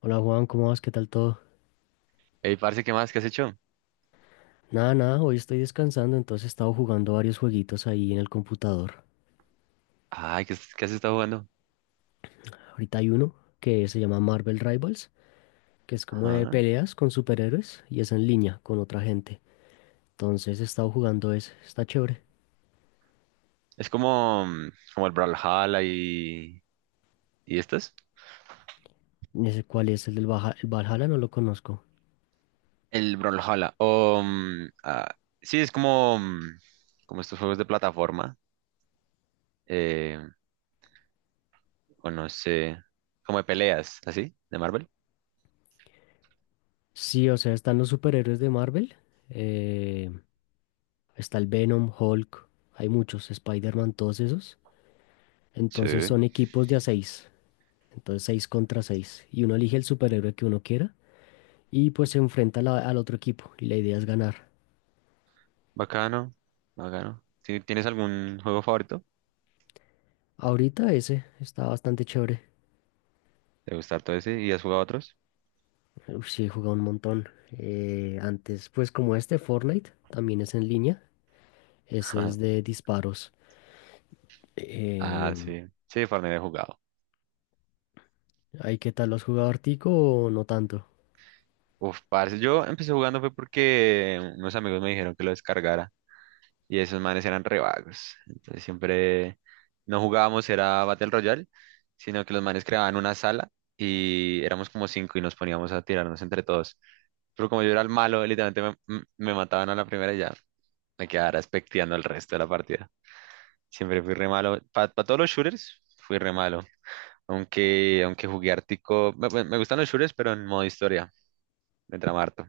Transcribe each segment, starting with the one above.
Hola Juan, ¿cómo vas? ¿Qué tal todo? Ey, parce, ¿qué más? ¿Qué has hecho? Nada, nada, hoy estoy descansando, entonces he estado jugando varios jueguitos ahí en el computador. Ay, ¿ qué has estado jugando? Ahorita hay uno que se llama Marvel Rivals, que es como de Ajá. peleas con superhéroes y es en línea con otra gente. Entonces he estado jugando ese, está chévere. Es como, como el Brawlhalla y... ¿Y estos? Ese cuál es el del el Valhalla, no lo conozco. El Brawlhalla. O, sí, es como, como estos juegos de plataforma. eh, o no sé. Como de peleas, ¿así? ¿De Marvel? Sí, o sea, están los superhéroes de Marvel, eh, está el Venom, Hulk, hay muchos, Spider-Man, todos esos. Entonces Sí. son equipos de a seis. Entonces 6 contra 6 y uno elige el superhéroe que uno quiera y pues se enfrenta a al otro equipo. Y la idea es ganar. Bacano. Bacano. ¿Tienes algún juego favorito? Ahorita ese está bastante chévere. ¿Te gusta todo ese? ¿Y has jugado otros? Uf, sí, he jugado un montón. Antes, pues como este Fortnite, también es en línea. Ese es de disparos. Ah, Em, sí. Sí, Fortnite he jugado. ¿Ahí qué tal? ¿Lo has jugado Artico o no tanto? Uf, parce, yo empecé jugando fue porque unos amigos me dijeron que lo descargara y esos manes eran re vagos. Entonces siempre no jugábamos, era Battle Royale, sino que los manes creaban una sala y éramos como cinco y nos poníamos a tirarnos entre todos. Pero como yo era el malo, literalmente me mataban a la primera y ya me quedara expecteando el resto de la partida. Siempre fui re malo. Para todos los shooters, fui re malo. Aunque jugué Ártico, me gustan los shooters, pero en modo historia, me trama harto.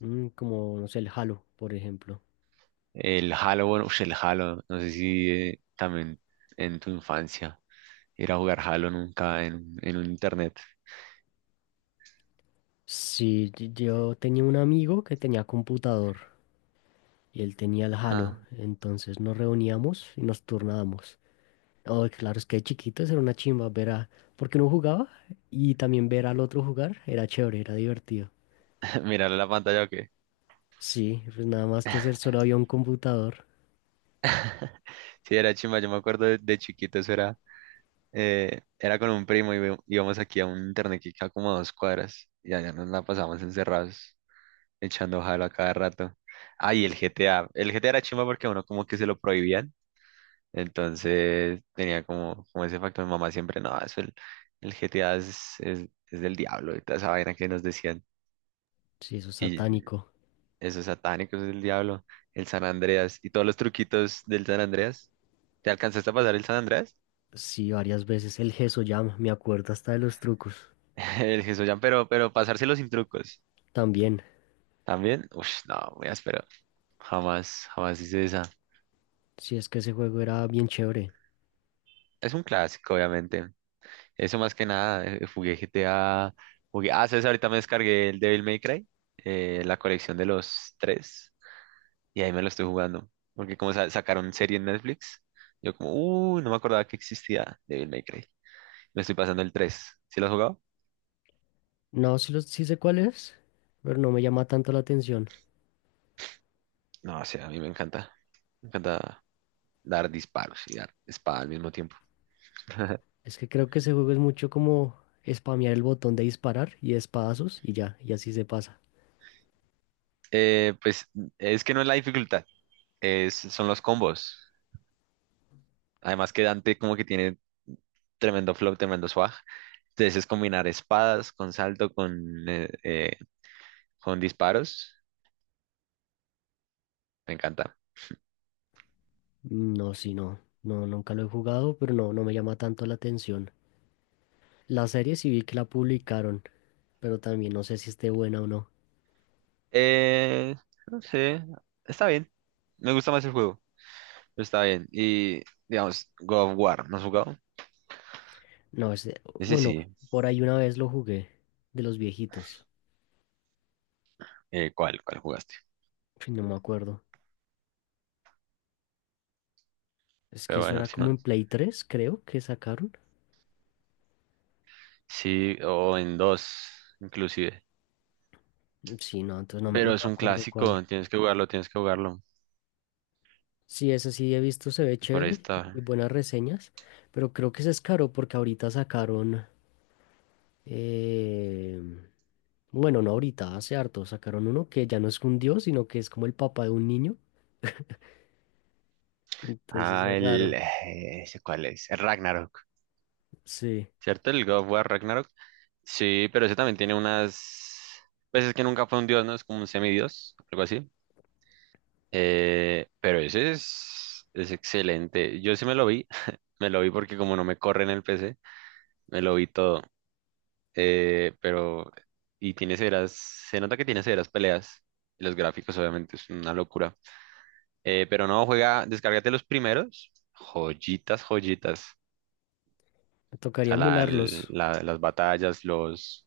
Mm, como, no sé, el Halo, por ejemplo. El Halo, bueno, ush, el Halo, no sé si también en tu infancia ir a jugar Halo nunca en un internet. Sí, yo tenía un amigo que tenía computador y él tenía el Halo. Ah, Entonces nos reuníamos y nos turnábamos. Oh, claro, es que de chiquitos era una chimba ver a... Porque uno jugaba y también ver al otro jugar era chévere, era divertido. mirar la pantalla o qué. Sí, pues nada más que hacer, solo había un computador. Sí, era chimba, yo me acuerdo de chiquito, eso era, era con un primo y íbamos aquí a un internet que queda como a 2 cuadras y allá nos la pasábamos encerrados echando Halo a cada rato. Ay, el GTA, el GTA era chimba porque a uno como que se lo prohibían. Entonces tenía como ese factor. Mi mamá siempre, no, eso el GTA es del diablo y toda esa vaina que nos decían. Sí, eso es Y satánico. esos satánicos es del diablo. El San Andreas y todos los truquitos del San Andreas. ¿Te alcanzaste a pasar el San Andreas? Sí, varias veces el Llama, me acuerdo hasta de los trucos. El Jesús pero pasárselo sin trucos. También, También, uff, no, muy áspero. Jamás, jamás hice esa. sí, es que ese juego era bien chévere. Es un clásico, obviamente. Eso más que nada, jugué GTA, jugué, ah, ¿sabes? Ahorita me descargué el Devil May Cry, la colección de los tres, y ahí me lo estoy jugando, porque como sacaron serie en Netflix, yo como, no me acordaba que existía Devil May Cry. Me estoy pasando el tres, ¿sí lo has jugado? No, sí, sí sé cuál es, pero no me llama tanto la atención. No, o sea, a mí me encanta dar disparos y dar espada al mismo tiempo. Es que creo que ese juego es mucho como spamear el botón de disparar y espadazos y ya, y así se pasa. Pues es que no es la dificultad, es, son los combos. Además que Dante como que tiene tremendo flow, tremendo swag. Entonces es combinar espadas con salto, con disparos. Me encanta. No, sí, no. No, nunca lo he jugado, pero no, no me llama tanto la atención. La serie sí vi que la publicaron, pero también no sé si esté buena o no. Eh, no sé, está bien. Me gusta más el juego, pero está bien. Y, digamos, God of War, ¿no has jugado? No, Ese bueno, sí. por ahí una vez lo jugué, de los viejitos. ¿cuál? ¿Cuál jugaste? Ay, no me acuerdo. Es que Pero eso bueno, era si no, como en Play tres creo, que sacaron. sí, o en dos, inclusive. Mm, sí, no, entonces no, Pero no me es un acuerdo cuál. clásico, tienes que jugarlo, tienes que jugarlo. Sí, ese sí he visto, se ve Por chévere y esta. buenas reseñas, pero creo que se es caro porque ahorita sacaron... em, Bueno, no ahorita, hace harto sacaron uno que ya no es un dios, sino que es como el papá de un niño. Entonces Ah, es el. raro. ¿Ese cuál es? El Ragnarok. Sí, ¿Cierto? El God of War Ragnarok. Sí, pero ese también tiene unas... Pues es que nunca fue un dios, ¿no? Es como un semidios, algo así. Pero ese es excelente. Yo sí me lo vi, me lo vi porque como no me corre en el PC, me lo vi todo. Pero... Y tiene severas... Se nota que tiene severas peleas. Y los gráficos obviamente es una locura. Pero no, juega, descárgate los primeros. Joyitas, joyitas. me O tocaría sea, emularlos. Las batallas, los...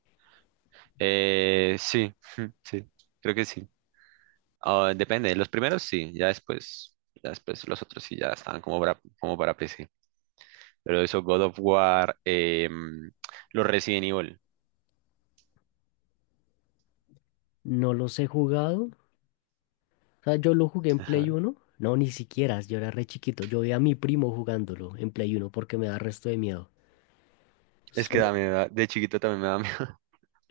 sí, sí, creo que sí. Ah, depende, los primeros sí, ya después los otros sí ya estaban como para PC. Pero eso, God of War, los Resident Evil. No los he jugado. O sea, yo lo jugué en Ajá. Play Uno. No, ni siquiera, yo era re chiquito. Yo veía a mi primo jugándolo en Play Uno porque me da resto de miedo. Es que Solo, da miedo, de chiquito también me da miedo.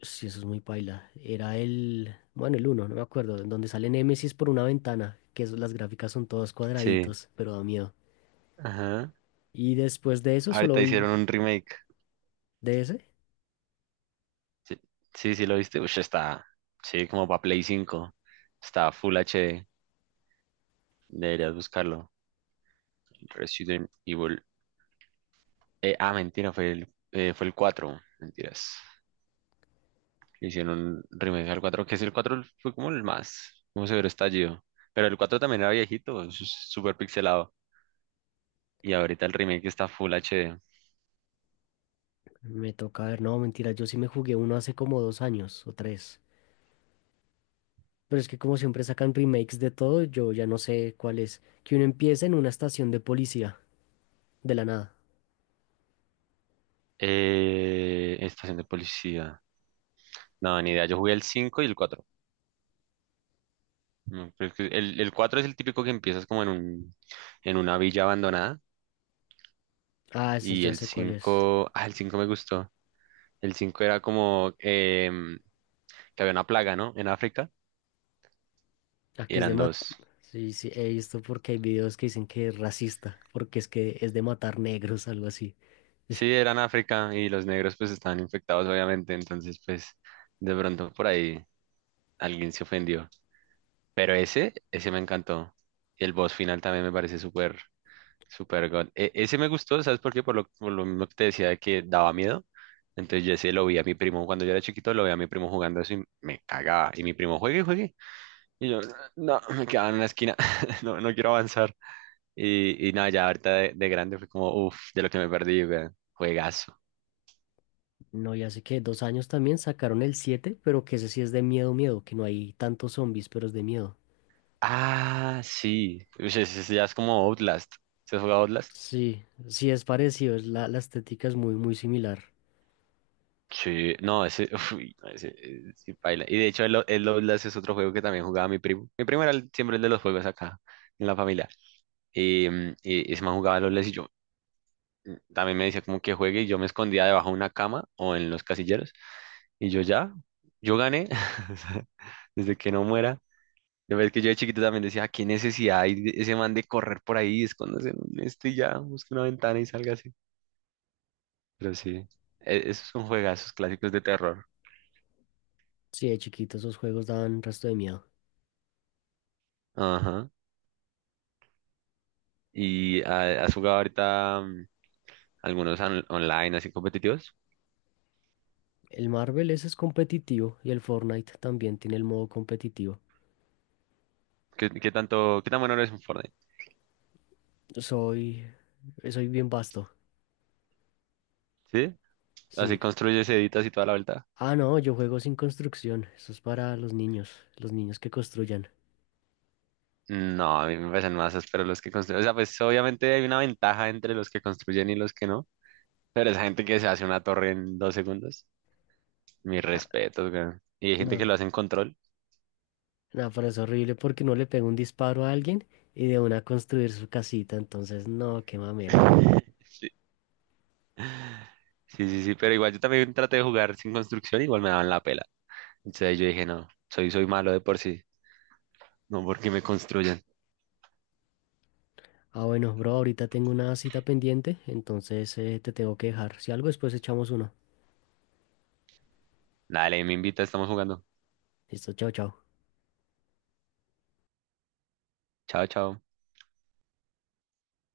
sí, eso es muy paila. Era bueno, el uno. No me acuerdo, en donde sale Nemesis por una ventana, que las gráficas son todos Sí. cuadraditos, pero da miedo. Ajá. Y después de eso solo Ahorita hicieron vi un remake. DS. Sí, sí, sí, lo viste. Ush, está, sí, como para Play 5. Está Full HD. Deberías buscarlo. Resident Evil. Ah, mentira, fue fue el cuatro. Mentiras. Hicieron un remake al 4 que es el 4 fue como el más, como severo estallido. Pero el 4 también era viejito, súper pixelado. Y ahorita el remake está Full HD. Me toca ver, no, mentira, yo sí me jugué uno hace como dos años o tres. Pero es que como siempre sacan remakes de todo, yo ya no sé cuál es. Que uno empieza en una estación de policía, de la nada. Estación de policía. No, ni idea. Yo jugué el 5 y el cuatro. No, pero es que el 4 es el típico que empiezas como en una villa abandonada. Ah, ese Y ya el sé cuál es. 5 el 5 me gustó. El 5 era como que había una plaga, ¿no? En África. Ah, Y que es de eran mat. dos. Sí, sí, he visto porque hay videos que dicen que es racista, porque es que es de matar negros, algo así. Sí, eran África y los negros pues estaban infectados obviamente, entonces pues de pronto por ahí alguien se ofendió. Pero ese me encantó. Y el boss final también me parece súper, súper god. Ese me gustó, ¿sabes por qué? Por lo mismo que te decía de que daba miedo. Entonces yo ese lo vi a mi primo, cuando yo era chiquito lo vi a mi primo jugando eso y me cagaba. Y mi primo, juegue, juegue. Y yo, no, me quedaba en una esquina, no, no quiero avanzar. Y nada, ya ahorita de grande fue como, uff, de lo que me perdí, weón. Juegazo. No, ya sé que dos años también sacaron el siete, pero que ese sí es de miedo, miedo, que no hay tantos zombies, pero es de miedo. Ah, sí. Uy, ese ya es como Outlast. ¿Se has jugado Outlast? Sí, sí es parecido, es la estética es muy, muy similar. Sí, no, ese, uy, no, ese, sí, paila. Y de hecho, el Outlast es otro juego que también jugaba mi primo. Mi primo era siempre el de los juegos acá, en la familia. Y, y ese man jugaba el Outlast y yo también me decía como que juegue y yo me escondía debajo de una cama o en los casilleros. Y yo ya, yo gané. O sea, desde que no muera. De verdad que yo de chiquito también decía: "Ah, ¿qué necesidad hay de ese man de correr por ahí, esconderse en un este y ya, busque una ventana y salga?" Pero sí, esos son juegazos clásicos de terror. Sí, de chiquito esos juegos dan resto de miedo. Ajá. ¿Y has jugado ahorita algunos online así competitivos? El Marvel ese es competitivo y el Fortnite también tiene el modo competitivo. ¿ Qué tan bueno eres en Fortnite? Soy, soy bien vasto. ¿Sí? Así Sí. construyes, editas y toda la vuelta. Ah, no, yo juego sin construcción. Eso es para los niños que construyan. No, a mí me parecen masas, pero los que construyen, o sea, pues obviamente hay una ventaja entre los que construyen y los que no, pero esa gente que se hace una torre en 2 segundos, mis Ah, respetos, weón. Y hay gente que no, lo hace en control. no, pero es horrible porque no le pega un disparo a alguien y de una construir su casita. Entonces, no, qué mamera. Sí. Sí, sí, sí, pero igual yo también traté de jugar sin construcción, igual me daban la pela. Entonces yo dije, no, soy malo de por sí, no porque me construyan. Ah, bueno, bro, ahorita tengo una cita pendiente, entonces te tengo que dejar. Si algo, después echamos uno. Dale, me invita, estamos jugando. Listo, chao, chao. Chao, chao.